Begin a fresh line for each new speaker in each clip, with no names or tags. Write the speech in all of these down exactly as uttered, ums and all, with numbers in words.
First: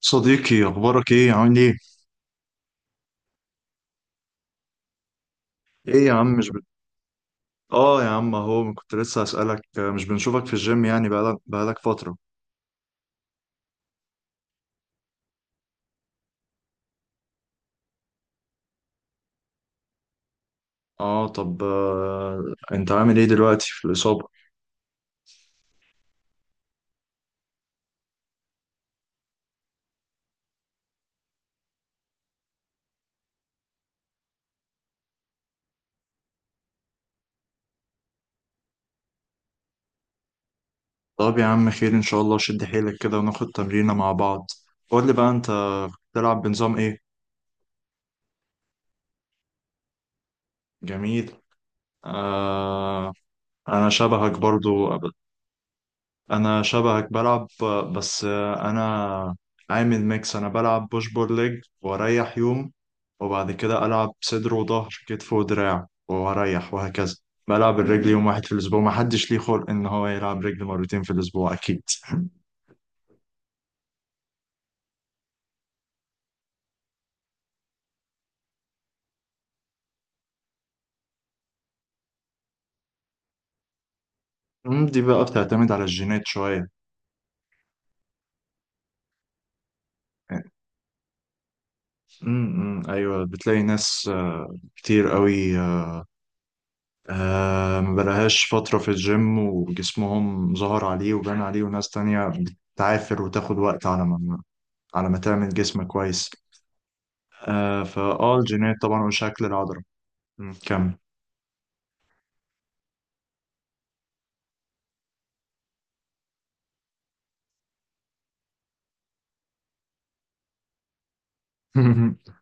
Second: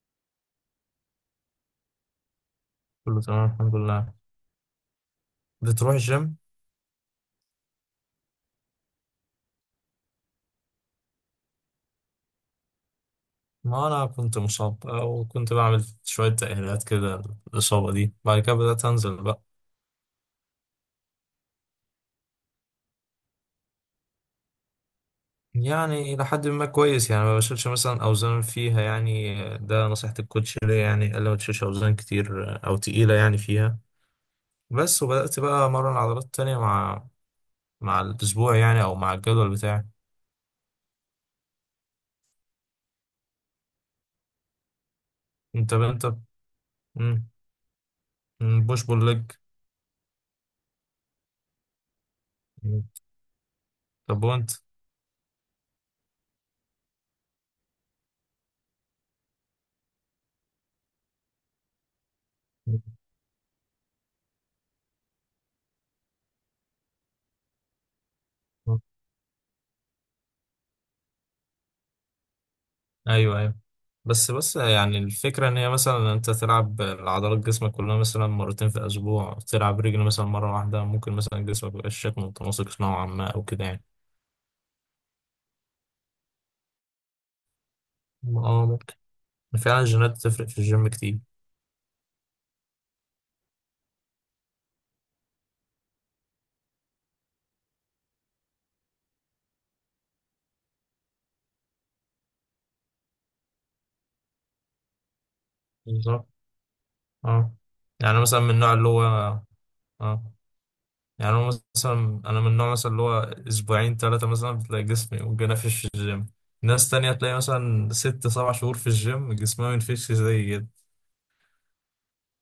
صديقي، اخبارك ايه؟ عامل ايه؟
كله تمام الحمد لله. بتروح
ايه يا
الجيم؟
عم، مش بت... اه يا عم، اهو كنت لسه هسألك، آه، مش بنشوفك في الجيم يعني بقالك بقالك فترة.
ما أنا كنت مصاب وكنت بعمل شوية تأهيلات كده للإصابة دي، بعد كده بدأت أنزل بقى.
اه طب آه... انت عامل ايه دلوقتي في الإصابة؟
يعني إلى حد ما كويس، يعني ما بشيلش مثلا أوزان فيها، يعني ده نصيحة الكوتش ليا، يعني قال لي ما تشيلش أوزان كتير أو تقيلة يعني فيها، بس وبدأت بقى أمرن عضلات تانية مع مع الأسبوع يعني أو مع الجدول بتاعي.
طب يا عم، خير ان شاء الله، شد حيلك كده وناخد تمرينة مع بعض. قول لي بقى انت
أنت أنت
بتلعب بنظام ايه؟
بوش بول ليج.
جميل. آه... انا
طب
شبهك
وأنت؟
برضو. انا شبهك بلعب، آه، بس آه، انا عامل ميكس. انا بلعب بوش بول ليج واريح يوم، وبعد كده العب صدر وظهر كتف ودراع واريح وهكذا. بلعب الرجل يوم واحد في الاسبوع، ما حدش ليه خلق ان هو يلعب رجل مرتين في الاسبوع اكيد.
ايوه، ايوه. بس بس يعني الفكره ان هي مثلا انت تلعب العضلات جسمك كلها مثلا مرتين في الاسبوع، تلعب رجل مثلا مره واحده، ممكن مثلا جسمك ميبقاش شكله متناسق نوعا ما او كده يعني.
أمم، دي بقى بتعتمد على الجينات شوية.
اه ممكن. فعلا الجينات بتفرق في الجيم كتير.
أمم، أمم، ايوه، بتلاقي ناس آه، كتير قوي. آه، آه ما بقالهاش فترة في الجيم وجسمهم ظهر عليه وبان عليه، وناس تانية بتعافر وتاخد وقت على ما على ما تعمل جسم
بالظبط.
كويس.
اه.
آه
يعني
فاه
مثلا من النوع
الجينات
اللي
طبعا
هو.
وشكل العضلة.
اه.
مم، كمل.
يعني انا مثلا، انا من النوع مثلا اللي هو اسبوعين ثلاثه مثلا بتلاقي جسمي متجنفش في الجيم، ناس تانية تلاقي مثلا ست سبع شهور في الجيم جسمها منفش زي كده.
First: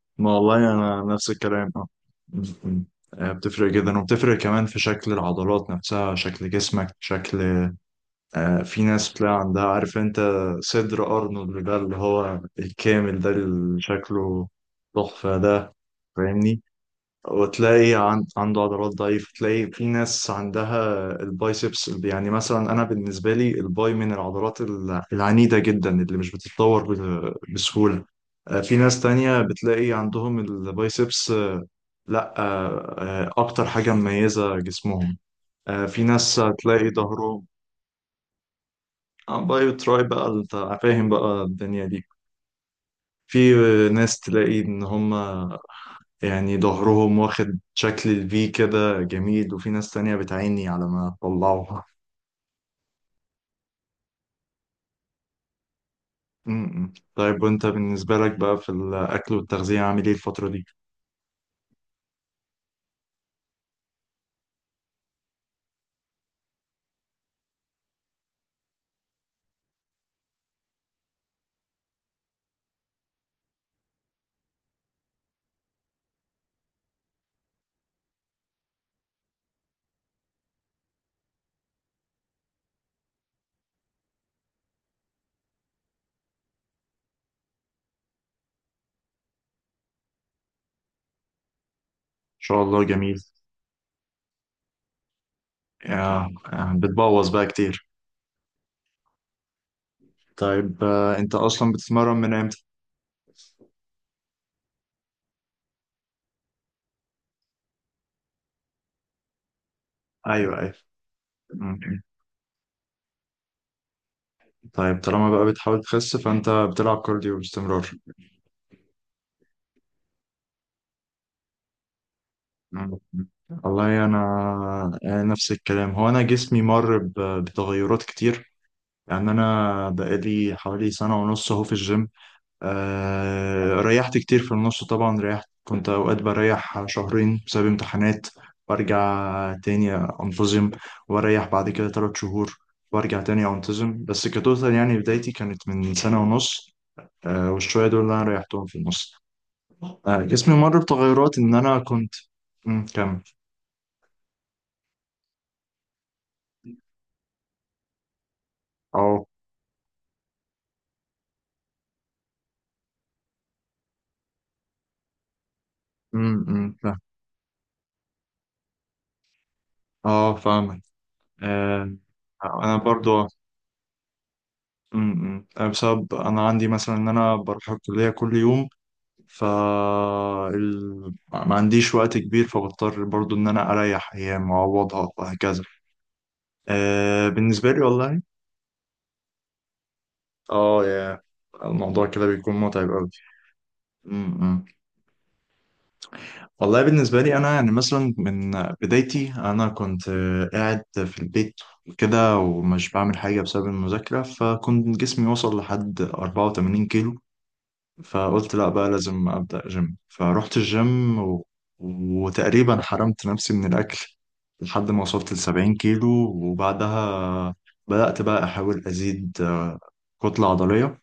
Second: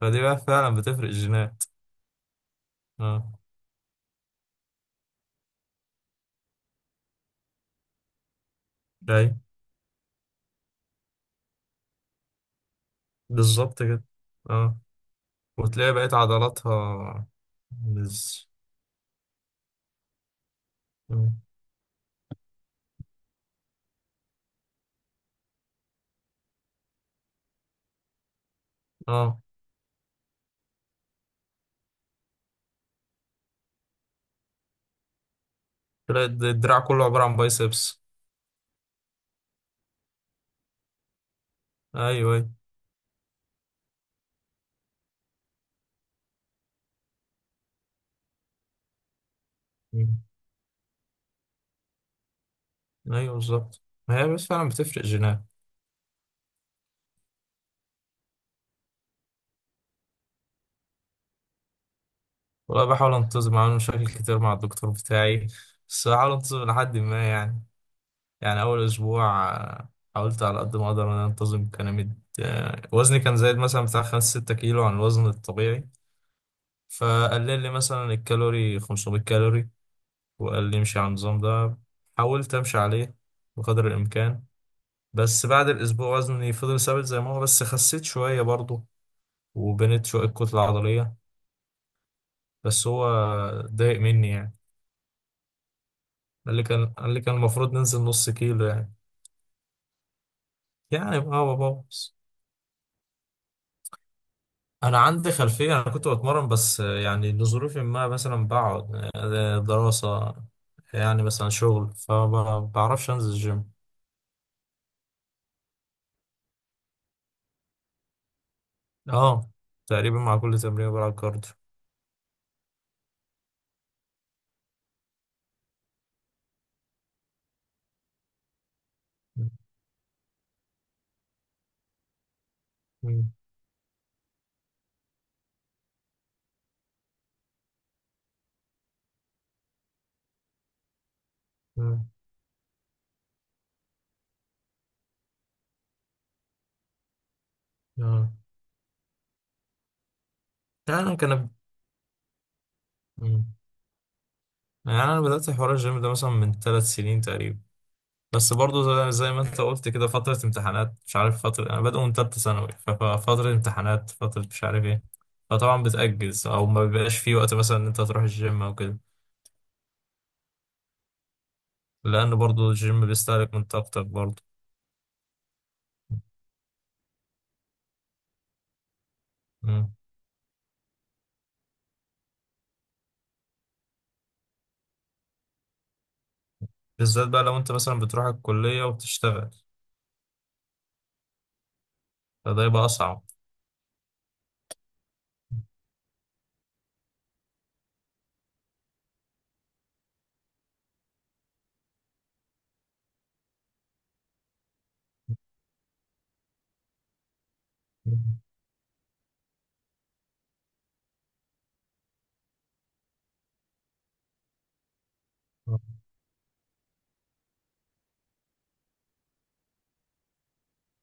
فدي
ما
بقى
والله
فعلا بتفرق
انا نفس
الجينات.
الكلام، اه. مم، مم. آه،
اه.
بتفرق جدا، وبتفرق كمان في شكل العضلات نفسها، شكل جسمك، شكل. آه في ناس بتلاقي
جاي.
عندها، عارف انت، صدر ارنولد ده اللي هو الكامل ده اللي
بالظبط كده.
شكله
اه.
تحفة ده.
وتلاقي بقيت
فاهمني؟
عضلاتها.
وتلاقي عن-
بز...
عنده عضلات ضعيفة. تلاقي في ناس عندها
مم.
البايسبس، يعني مثلا أنا بالنسبة لي الباي من العضلات ال- العنيدة جدا اللي مش بتتطور ب- بسهولة. آه، في ناس
اه،
تانية بتلاقي عندهم البايسبس، آه، لا آه، آه، أكتر حاجة مميزة جسمهم. آه، في
تلاقي
ناس
الد- الدراع
تلاقي
كله عبارة عن
ظهرهم،
بايسبس.
آه، بايو تراي بقى. أنت فاهم بقى الدنيا دي.
ايوه ايوه.
في ناس تلاقي إن هم يعني ظهرهم واخد شكل الفي كده جميل، وفي ناس تانية
مم.
بتعيني على ما تطلعوها.
ايوه بالظبط. ما هي بس فعلا بتفرق جينات.
م-م. طيب وانت بالنسبة لك بقى في الأكل والتغذية عامل ايه الفترة دي؟ إن
والله بحاول انتظم، عامل مشاكل كتير مع الدكتور بتاعي، بس بحاول انتظم لحد ما يعني. يعني أول أسبوع آه، حاولت على قد ما أقدر إن أنا أنتظم، كان مد... آه، وزني كان زايد مثلا بتاع خمسة ستة كيلو عن الوزن الطبيعي، فقلل لي مثلا الكالوري خمسمية كالوري، وقال لي امشي على النظام ده. حاولت أمشي عليه بقدر الإمكان، بس بعد الأسبوع وزني فضل ثابت زي ما هو، بس خسيت شوية برضه وبنيت شوية كتلة عضلية.
شاء الله
بس هو
جميل.
ضايق مني يعني،
آه،
قال لي
آه،
كان، قال لي
بتبوظ
كان
بقى
المفروض
كتير.
ننزل نص كيلو يعني.
طيب، آه،
يعني
انت
بابا
أصلا
بابا
بتتمرن من امتى؟
انا عندي خلفيه، انا كنت بتمرن بس يعني لظروف ما مثلا بقعد، آه، دراسه
ايوه، ايوه.
يعني، مثلا شغل،
م-م.
فما بعرفش انزل الجيم.
طيب، طالما بقى بتحاول تخس فانت بتلعب كارديو باستمرار؟
اه، تقريبا مع كل تمرين بلعب كارديو.
م-م. والله انا، أنا نفس الكلام. هو انا جسمي مر ب- بتغيرات كتير. يعني أنا بقالي حوالي سنة ونص أهو في الجيم.
مم.
آه ريحت كتير في النص طبعا، ريحت. كنت أوقات بريح شهرين بسبب امتحانات، وأرجع تاني أنتظم، وأريح بعد كده
مم.
تلات شهور وأرجع تاني أنتظم. بس كتوتال يعني بدايتي كانت من سنة ونص. آه والشوية دول اللي أنا
آه.
ريحتهم في النص. آه جسمي مر
يعني انا
بتغيرات،
كان.
إن أنا كنت. مم، كمل.
مم. يعني انا بدات حوار الجيم ده مثلا من ثلاث سنين تقريبا، بس برضه زي
أه.
زي ما انت قلت كده، فتره امتحانات، مش عارف فتره، انا بادئ من ثالثه ثانوي، ففتره امتحانات، فتره مش عارف ايه، فطبعا
أمم،
بتاجز او
أمم،
ما
فاهم.
بيبقاش في وقت مثلا ان انت تروح الجيم او كده.
أه، فاهمك. آه،
لأن برضو
انا
الجيم
برضو.
بيستهلك من طاقتك برضو.
امم امم. آه، بسبب انا عندي مثلا ان انا بروح الكليه كل يوم. ف
مم.
ال- ما عنديش وقت كبير، فبضطر برضو ان انا اريح ايام واعوضها وهكذا. آه
بالذات بقى لو
بالنسبه
أنت
لي
مثلا
والله.
بتروح الكلية وبتشتغل،
اه يا الموضوع كده بيكون
فده يبقى
متعب قوي.
أصعب.
امم امم. والله بالنسبه لي انا يعني مثلا من بدايتي، انا كنت قاعد في البيت كده ومش بعمل حاجه بسبب المذاكره، فكنت جسمي وصل لحد اربعة وتمانين كيلو.
مم.
فقلت لا بقى، لازم أبدأ جيم. فروحت الجيم و... وتقريبا حرمت نفسي من الأكل لحد ما وصلت لسبعين كيلو. وبعدها بدأت بقى أحاول أزيد آه، كتلة عضلية.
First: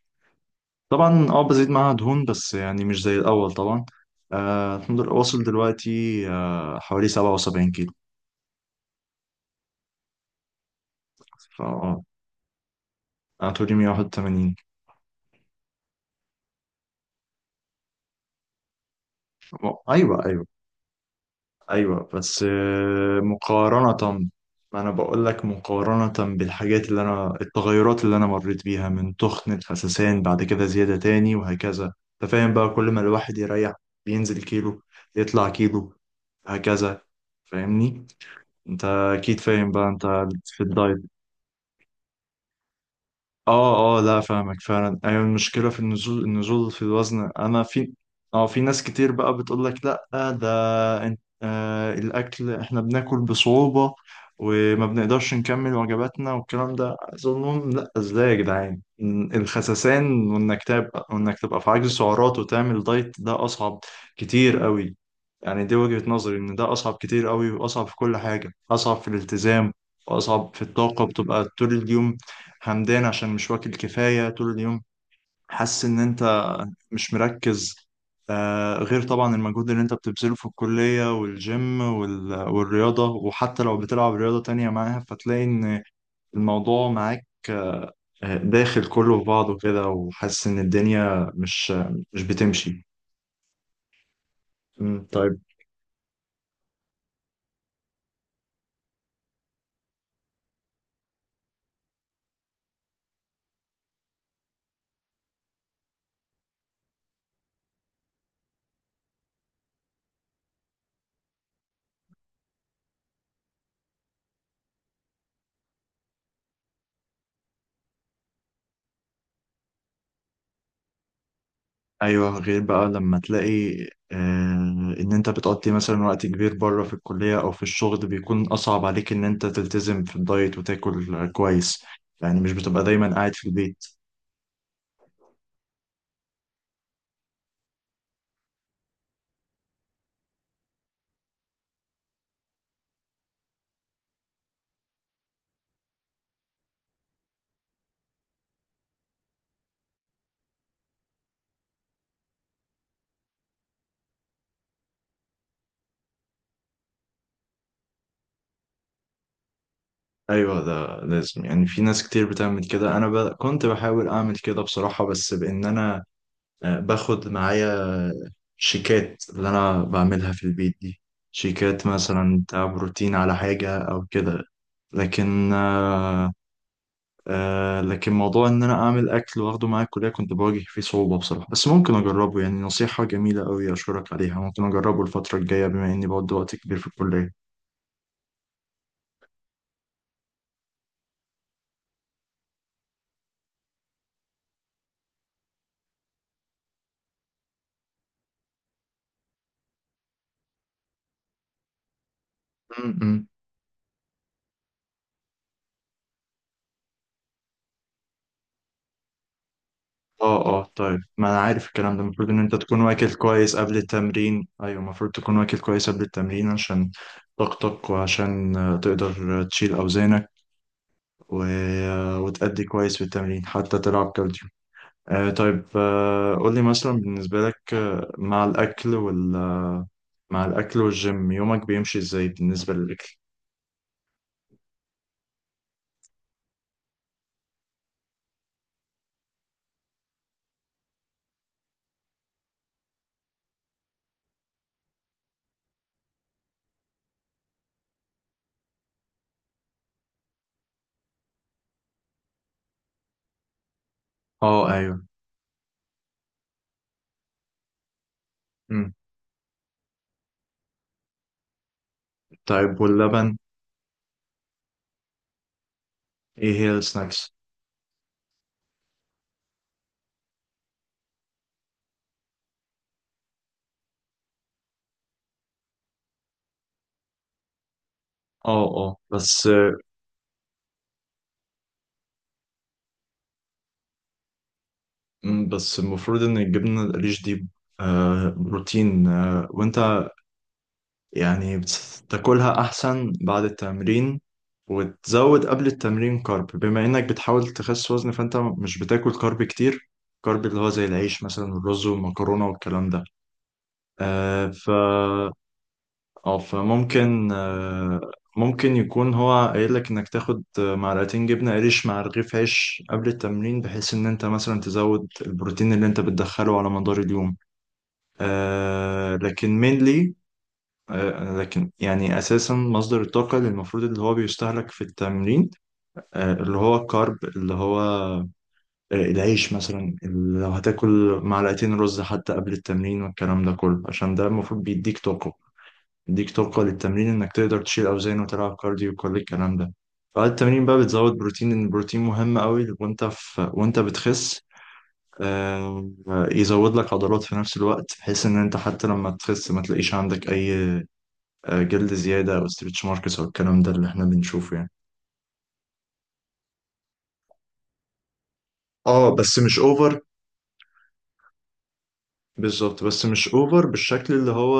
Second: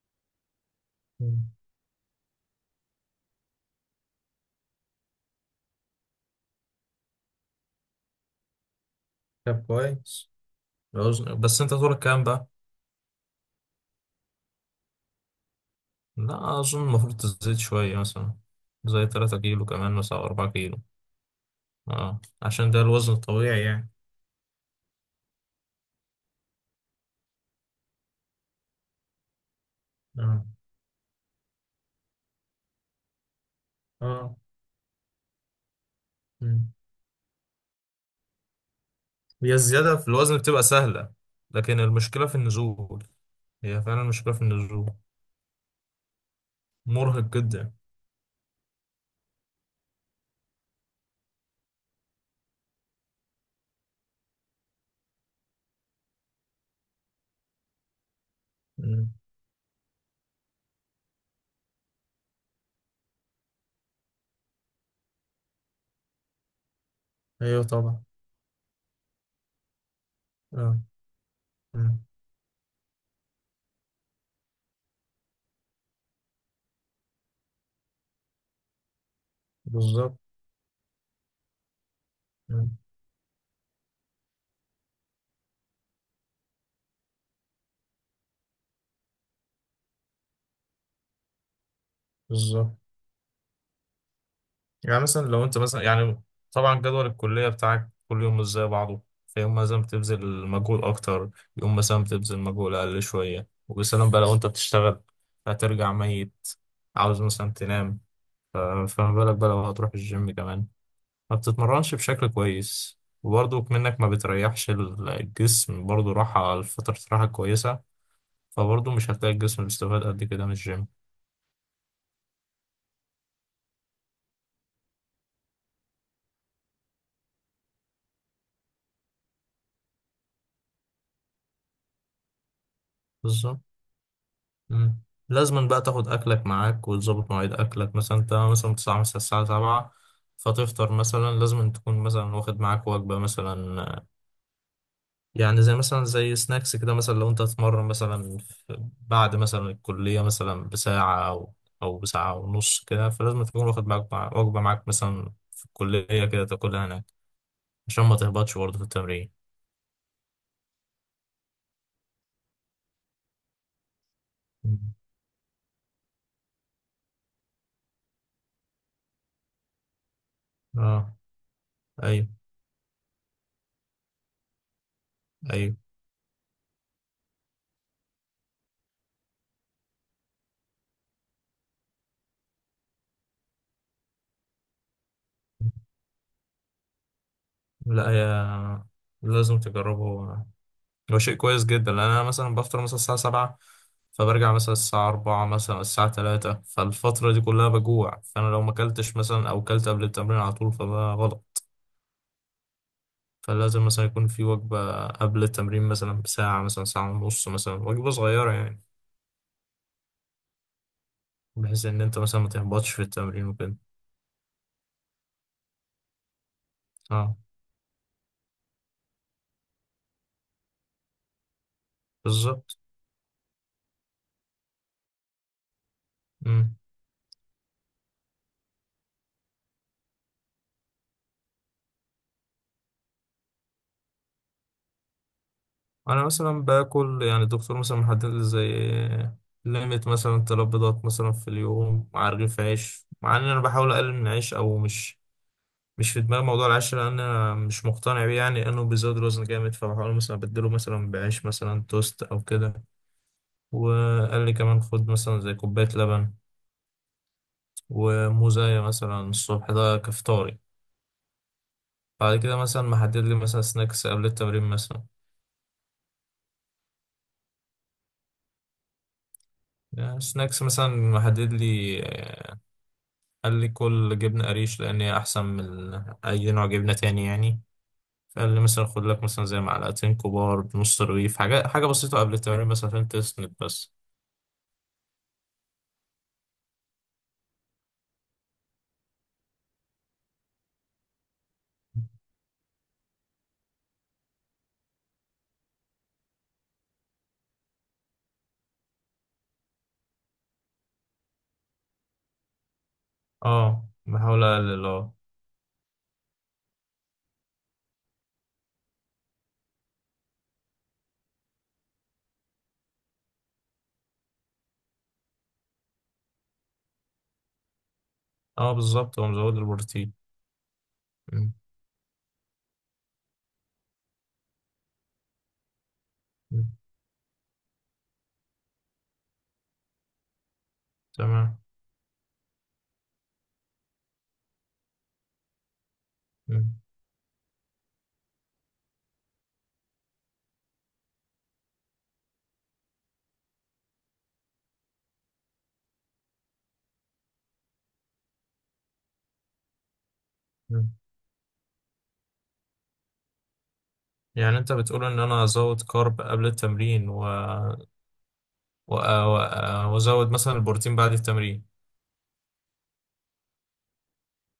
طبعا اه
مم.
بزيد معاها دهون بس يعني مش زي الأول طبعا. آه الحمد لله، واصل دلوقتي آه حوالي سبعة وسبعين كيلو.
طب كويس الوزن، بس
فا
أنت طولك
اه
كام بقى؟
أنا طولي مية واحد وتمانين.
لا أظن المفروض تزيد شوية، مثلا زي تلاتة كيلو كمان مثلا أو
أيوة، أيوة،
أربعة كيلو.
ايوه.
اه
بس
عشان ده الوزن
آه،
الطبيعي يعني.
مقارنة. ما انا بقول لك، مقارنة بالحاجات اللي انا، التغيرات اللي انا مريت بيها من تخن، الخسسان، بعد
اه.
كده زيادة تاني، وهكذا. انت فاهم بقى، كل ما الواحد يريح
اه.
بينزل كيلو، يطلع كيلو،
مم.
هكذا. فاهمني؟ انت اكيد
هي
فاهم بقى
الزيادة
انت،
في الوزن
في
بتبقى
الدايت.
سهلة، لكن المشكلة في النزول. هي
اه اه،
فعلا
لا
المشكلة في
فاهمك
النزول،
فعلا. ايوه، المشكله في النزول، النزول في الوزن.
مرهق
انا
جدا.
في. اه في ناس كتير بقى بتقول لك لا، ده انت، آه الاكل احنا بناكل بصعوبه وما بنقدرش نكمل وجباتنا والكلام ده. عايز اقول لهم لا، ازاي يا جدعان؟
مم.
ال- الخسسان وانك تبقى، وانك تبقى في عجز سعرات وتعمل دايت، ده اصعب كتير قوي. يعني دي وجهة نظري ان ده اصعب كتير قوي،
ايوه
واصعب في
طبعا.
كل حاجة، اصعب في الالتزام، واصعب في الطاقة بتبقى طول
اه.
اليوم همدان عشان مش واكل كفاية طول اليوم. حاسس إن أنت مش مركز. آه غير طبعا المجهود اللي أنت
بالظبط.
بتبذله في الكلية والجيم وال...
مم.
والرياضة. وحتى لو بتلعب رياضة تانية معاها، فتلاقي إن الموضوع معاك آه، داخل كله في بعضه كده. وحاسس إن الدنيا مش مش
بالظبط.
بتمشي.
يعني
مم،
مثلا
طيب.
لو انت مثلا يعني، طبعا جدول الكلية بتاعك كل يوم مش زي بعضه، فيوم مثلا بتبذل مجهود أكتر، يوم مثلا بتبذل مجهود أقل شوية، وبسلام بقى لو انت بتشتغل، هترجع ميت، عاوز مثلا تنام. ف- فما بالك بقى لو هتروح الجيم كمان، ما بتتمرنش بشكل كويس، وبرضه منك ما بتريحش الجسم برضه راحة، فترة راحة كويسة، فبرضه مش هتلاقي الجسم بيستفاد قد كده من الجيم.
ايوه غير بقى لما تلاقي آه ان انت بتقضي مثلا وقت كبير بره في الكليه او في الشغل، بيكون اصعب عليك ان انت تلتزم في الدايت وتاكل كويس. يعني مش بتبقى دايما قاعد في
بالظبط.
البيت.
مم. لازم بقى تاخد اكلك معاك وتظبط مواعيد اكلك. مثلا انت مثلا بتصحى مثلا الساعه السابعة، فتفطر مثلا، لازم تكون مثلا واخد معاك وجبه مثلا، آه، يعني زي مثلا زي سناكس كده، مثلا لو انت هتتمرن مثلا في- بعد مثلا الكليه مثلا بساعه او او بساعه ونص كده، فلازم تكون واخد معاك مع- وجبه معاك مثلا في الكليه كده تاكلها هناك عشان ما تهبطش برضه في التمرين.
ايوه، ده لازم يعني. في ناس كتير بتعمل كده. انا ب... كنت بحاول اعمل كده
مم.
بصراحه، بس بان انا، آه، باخد معايا شيكات اللي انا بعملها في البيت دي.
اه
شيكات
ايوه
مثلا بتاع بروتين على حاجة او كده. لكن،
ايوه.
آه آه لكن موضوع ان انا اعمل اكل واخده معايا الكلية كنت بواجه فيه صعوبة بصراحة. بس ممكن اجربه، يعني نصيحة جميلة قوي، اشكرك عليها. ممكن اجربه الفترة الجاية بما اني بقضي وقت كبير في الكلية.
لا يا، لازم تجربه، هو شيء كويس جدا. لان انا مثلا بفطر مثلا الساعه سبعة، فبرجع مثلا الساعه أربعة مثلا الساعه الثالثة، فالفتره دي كلها بجوع، فانا لو ما اكلتش مثلا او اكلت قبل التمرين على طول فده غلط.
م- م.
فلازم مثلا يكون في وجبه قبل التمرين مثلا بساعه مثلا ساعه ونص، مثلا وجبه صغيره يعني،
اه اه، طيب، ما انا عارف
بحيث
الكلام
ان
ده.
انت
المفروض ان
مثلا ما
انت تكون
تهبطش في
واكل
التمرين
كويس
وكده.
قبل التمرين. ايوه، المفروض تكون واكل كويس قبل التمرين عشان
اه
طاقتك، وعشان آه، تقدر آه، تشيل اوزانك و... آه، وتأدي
بالظبط.
كويس في التمرين، حتى تلعب كارديو. آه طيب، آه قول لي
مم.
مثلا بالنسبة لك آه، مع الاكل وال آه، مع الاكل والجيم، يومك بيمشي ازاي بالنسبة للاكل؟
انا مثلا باكل يعني، الدكتور مثلا محدد لي زي ليميت مثلا تلات بيضات مثلا في اليوم مع رغيف عيش، مع ان انا بحاول اقلل من العيش، او مش مش في دماغي موضوع العيش، لان انا مش مقتنع بيه يعني، لانه بيزود الوزن جامد، فبحاول مثلا ابدله مثلا بعيش مثلا توست او كده. وقال لي
اه،
كمان
ايوه.
خد مثلا زي كوبايه لبن وموزايه
مم.
مثلا الصبح، ده كفطاري. بعد كده
طيب،
مثلا محدد لي
واللبن
مثلا سناكس قبل التمرين مثلا.
ايه هي السناكس؟
يعني سناكس مثلا محدد لي، آه، قال لي كل جبنه قريش لان هي احسن من اي نوع جبنه تاني يعني. فقال لي
اه
مثلا
اه،
خد لك مثلا
بس.
زي معلقتين كبار بنص رغيف، حاجه حاجه بسيطه قبل التمرين مثلا عشان تسند بس.
مم، بس المفروض ان الجبنه القريش دي آه، بروتين. آه، وانت يعني بتاكلها احسن بعد التمرين، وتزود قبل التمرين كارب. بما انك بتحاول تخس وزن، فانت مش بتاكل كارب كتير، كارب اللي هو زي العيش مثلا والرز والمكرونه والكلام ده.
اه بحاول
آه، ف
اقلل اه.
اه فممكن آه، ممكن يكون هو قايل لك انك تاخد معلقتين جبنه قريش مع رغيف عيش قبل التمرين، بحيث ان انت مثلا تزود البروتين اللي انت بتدخله على مدار اليوم.
اه
آه
بالظبط، هو مزود
لكن mainly،
البروتين.
آه
مم.
لكن يعني أساسا مصدر الطاقة اللي المفروض اللي هو بيستهلك في التمرين، آه اللي
مم.
هو الكارب، اللي هو آه العيش مثلا. اللي لو هتاكل
تمام.
معلقتين رز حتى قبل التمرين والكلام ده كله، عشان ده المفروض بيديك طاقة، بيديك طاقة
مم.
للتمرين، إنك تقدر تشيل أوزان وتلعب كارديو وكل الكلام ده. بعد التمرين بقى بتزود بروتين، لأن البروتين مهم قوي وأنت في، وأنت بتخس. آه، يزود لك عضلات في نفس الوقت، بحيث ان انت حتى لما تخس ما تلاقيش عندك اي
مم.
آه، جلد زيادة او ستريتش ماركس او الكلام ده اللي احنا بنشوفه
يعني
يعني.
انت بتقول ان انا ازود كارب قبل التمرين و... و...
اه
و...
بس مش اوفر.
وازود مثلا البروتين بعد التمرين.
بالظبط، بس مش اوفر بالشكل اللي هو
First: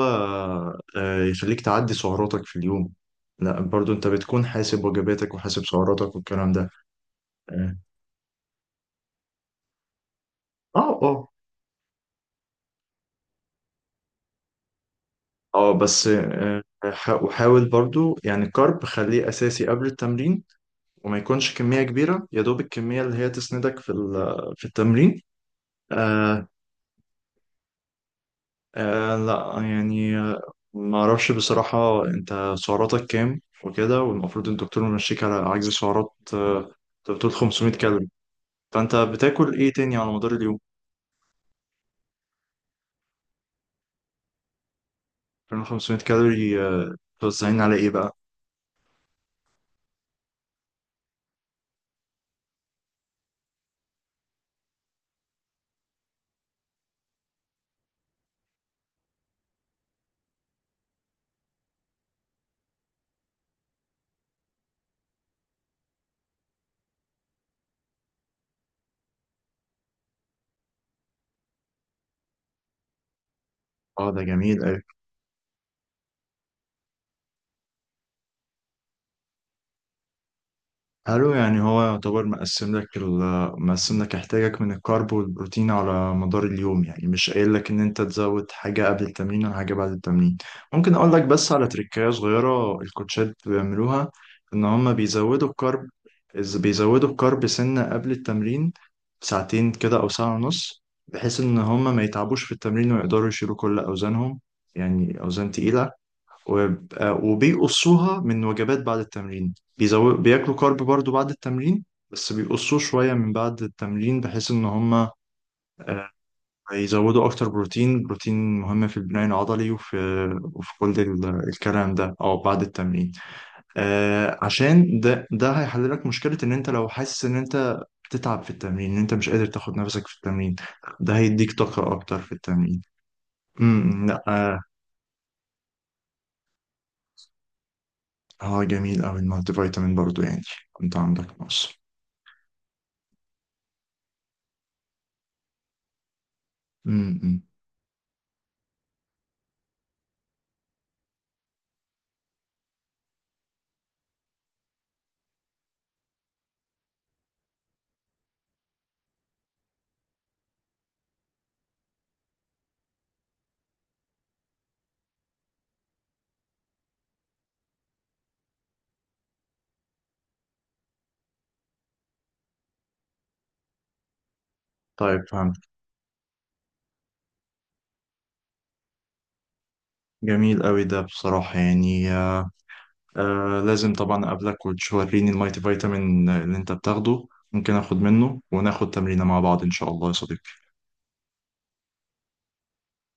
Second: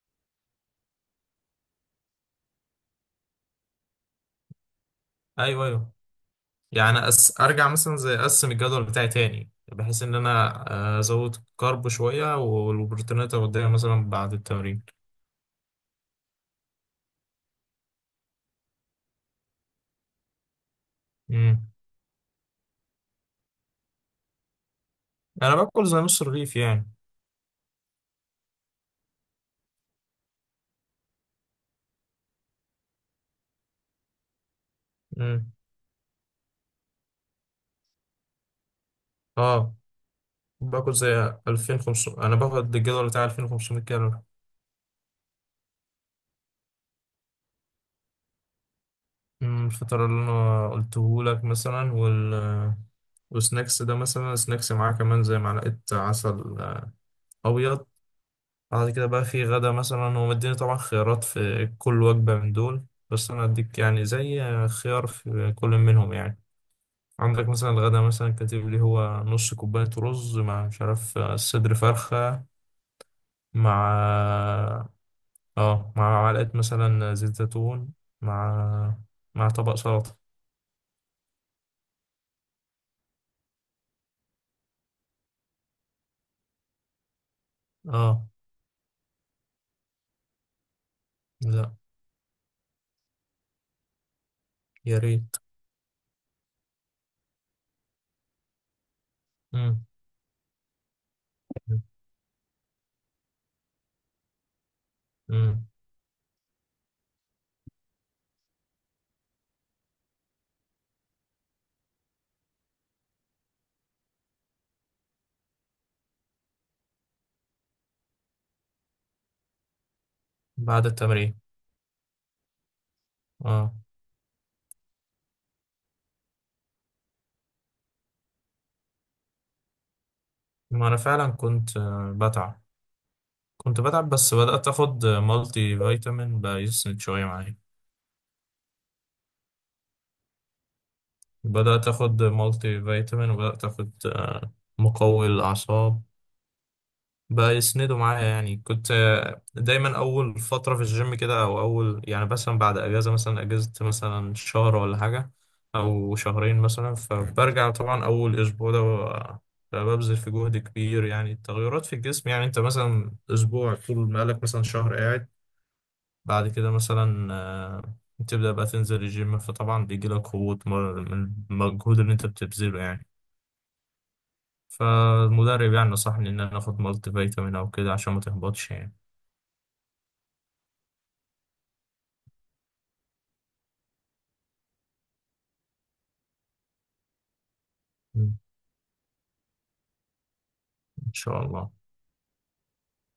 آه، يخليك تعدي سعراتك في اليوم. لا، برضو انت بتكون حاسب وجباتك وحاسب
ايوه ايوه.
سعراتك والكلام ده.
يعني أس... ارجع
اه
مثلا زي اقسم الجدول بتاعي تاني بحيث ان انا
اه
آه،
اه.
ازود كارب شويه، والبروتينات اوديها مثلا بعد التمرين.
آه، بس آه، حا- وحاول برضو يعني الكارب خليه اساسي قبل التمرين، وما يكونش
مم.
كمية كبيرة، يا دوب الكمية اللي هي تسندك في ال- في التمرين.
انا باكل زي نص
آه
رغيف يعني.
آه لا يعني، آه، ما اعرفش بصراحة انت سعراتك كام وكده. والمفروض الدكتور يمشيك على
مم.
عجز سعرات. آه، انت بتقول خمسمائة كالوري. فانت بتاكل ايه
اه،
تاني على مدار اليوم؟
باكل زي ألفين وخمسمائة، انا باخد الجدول بتاع ألفين وخمسمائة كالوري.
خمسميه كالوري، آه، توزعين على ايه بقى؟
مم، الفطار اللي انا قلته لك مثلا، وال وسناكس ده مثلا، سناكس معاه كمان زي معلقة عسل آه، أبيض. بعد كده بقى في غدا مثلا، هو مديني طبعا خيارات في كل وجبة من دول، بس أنا أديك يعني زي آه، خيار في كل منهم يعني. عندك مثلا الغدا مثلا كاتب لي هو نص كوباية رز مع مش عارف آه، صدر فرخة،
اه، ده
مع
جميل آه.
اه آه، مع معلقة مثلا زيت زيتون، مع مع طبق سلطة.
حلو. يعني هو يعتبر مقسم لك ال- مقسم لك احتياجك من الكارب والبروتين على مدار اليوم. يعني مش قايل لك ان انت
اه.
تزود حاجة قبل التمرين ولا حاجة بعد التمرين. ممكن اقول لك بس على
لا
تريكاية صغيرة الكوتشات بيعملوها، ان هم
يا ريت.
بيزودوا الكارب. إز- بيزودوا الكارب سنة قبل التمرين، ساعتين
مم.
كده او ساعة ونص، بحيث ان هم ما يتعبوش في التمرين ويقدروا يشيلوا كل اوزانهم، يعني اوزان
مم.
تقيلة. ويبقى- وبيقصوها من وجبات بعد التمرين. بيزو... بياكلوا كارب برضو بعد التمرين بس بيقصوه شوية من بعد التمرين، بحيث إن هما آه، يزودوا أكتر بروتين. بروتين مهم في البناء العضلي وفي، وفي
بعد
كل
التمرين.
ال- الكلام ده أو بعد التمرين.
اه.
آه، عشان ده، ده هيحل لك مشكلة إن أنت لو حاسس إن أنت بتتعب في التمرين، إن أنت مش قادر تاخد نفسك في التمرين.
ما انا
ده
فعلا
هيديك
كنت
طاقة
آه،
أكتر في
بتعب،
التمرين.
كنت
امم
بتعب،
لا،
بس
اه.
بدأت اخد مالتي فيتامين بقى يسند شوية معايا.
آه، جميل أوي. المالتي فيتامين برضو يعني كنت عندك نقص.
بدأت اخد مالتي فيتامين، وبدأت اخد آه، مقوي للأعصاب
امم
بقى يسندوا معايا. يعني كنت آه، دايما اول فتره في الجيم كده، او اول يعني مثلا بعد اجازه، مثلا اجازه مثلا شهر ولا حاجه او شهرين مثلا، فبرجع طبعا اول اسبوع ده ب- ببذل في جهد كبير. يعني التغيرات في الجسم يعني، انت مثلا اسبوع طول ما لك مثلا شهر قاعد، بعد كده مثلا آه، تبدا بقى تنزل الجيم، فطبعا بيجي لك هبوط من من المجهود اللي انت بتبذله يعني.
طيب، فهمت.
فالمدرب يعني نصحني إن أنا آخد مالتي فيتامين أو كده عشان ما تهبطش يعني.
جميل قوي ده بصراحة يعني. آه آه لازم طبعا أقابلك وتوريني المايتي فيتامين اللي أنت بتاخده. ممكن آخد
مم.
منه وناخد تمرينة مع بعض إن شاء الله يا صديقي.
إن شاء الله.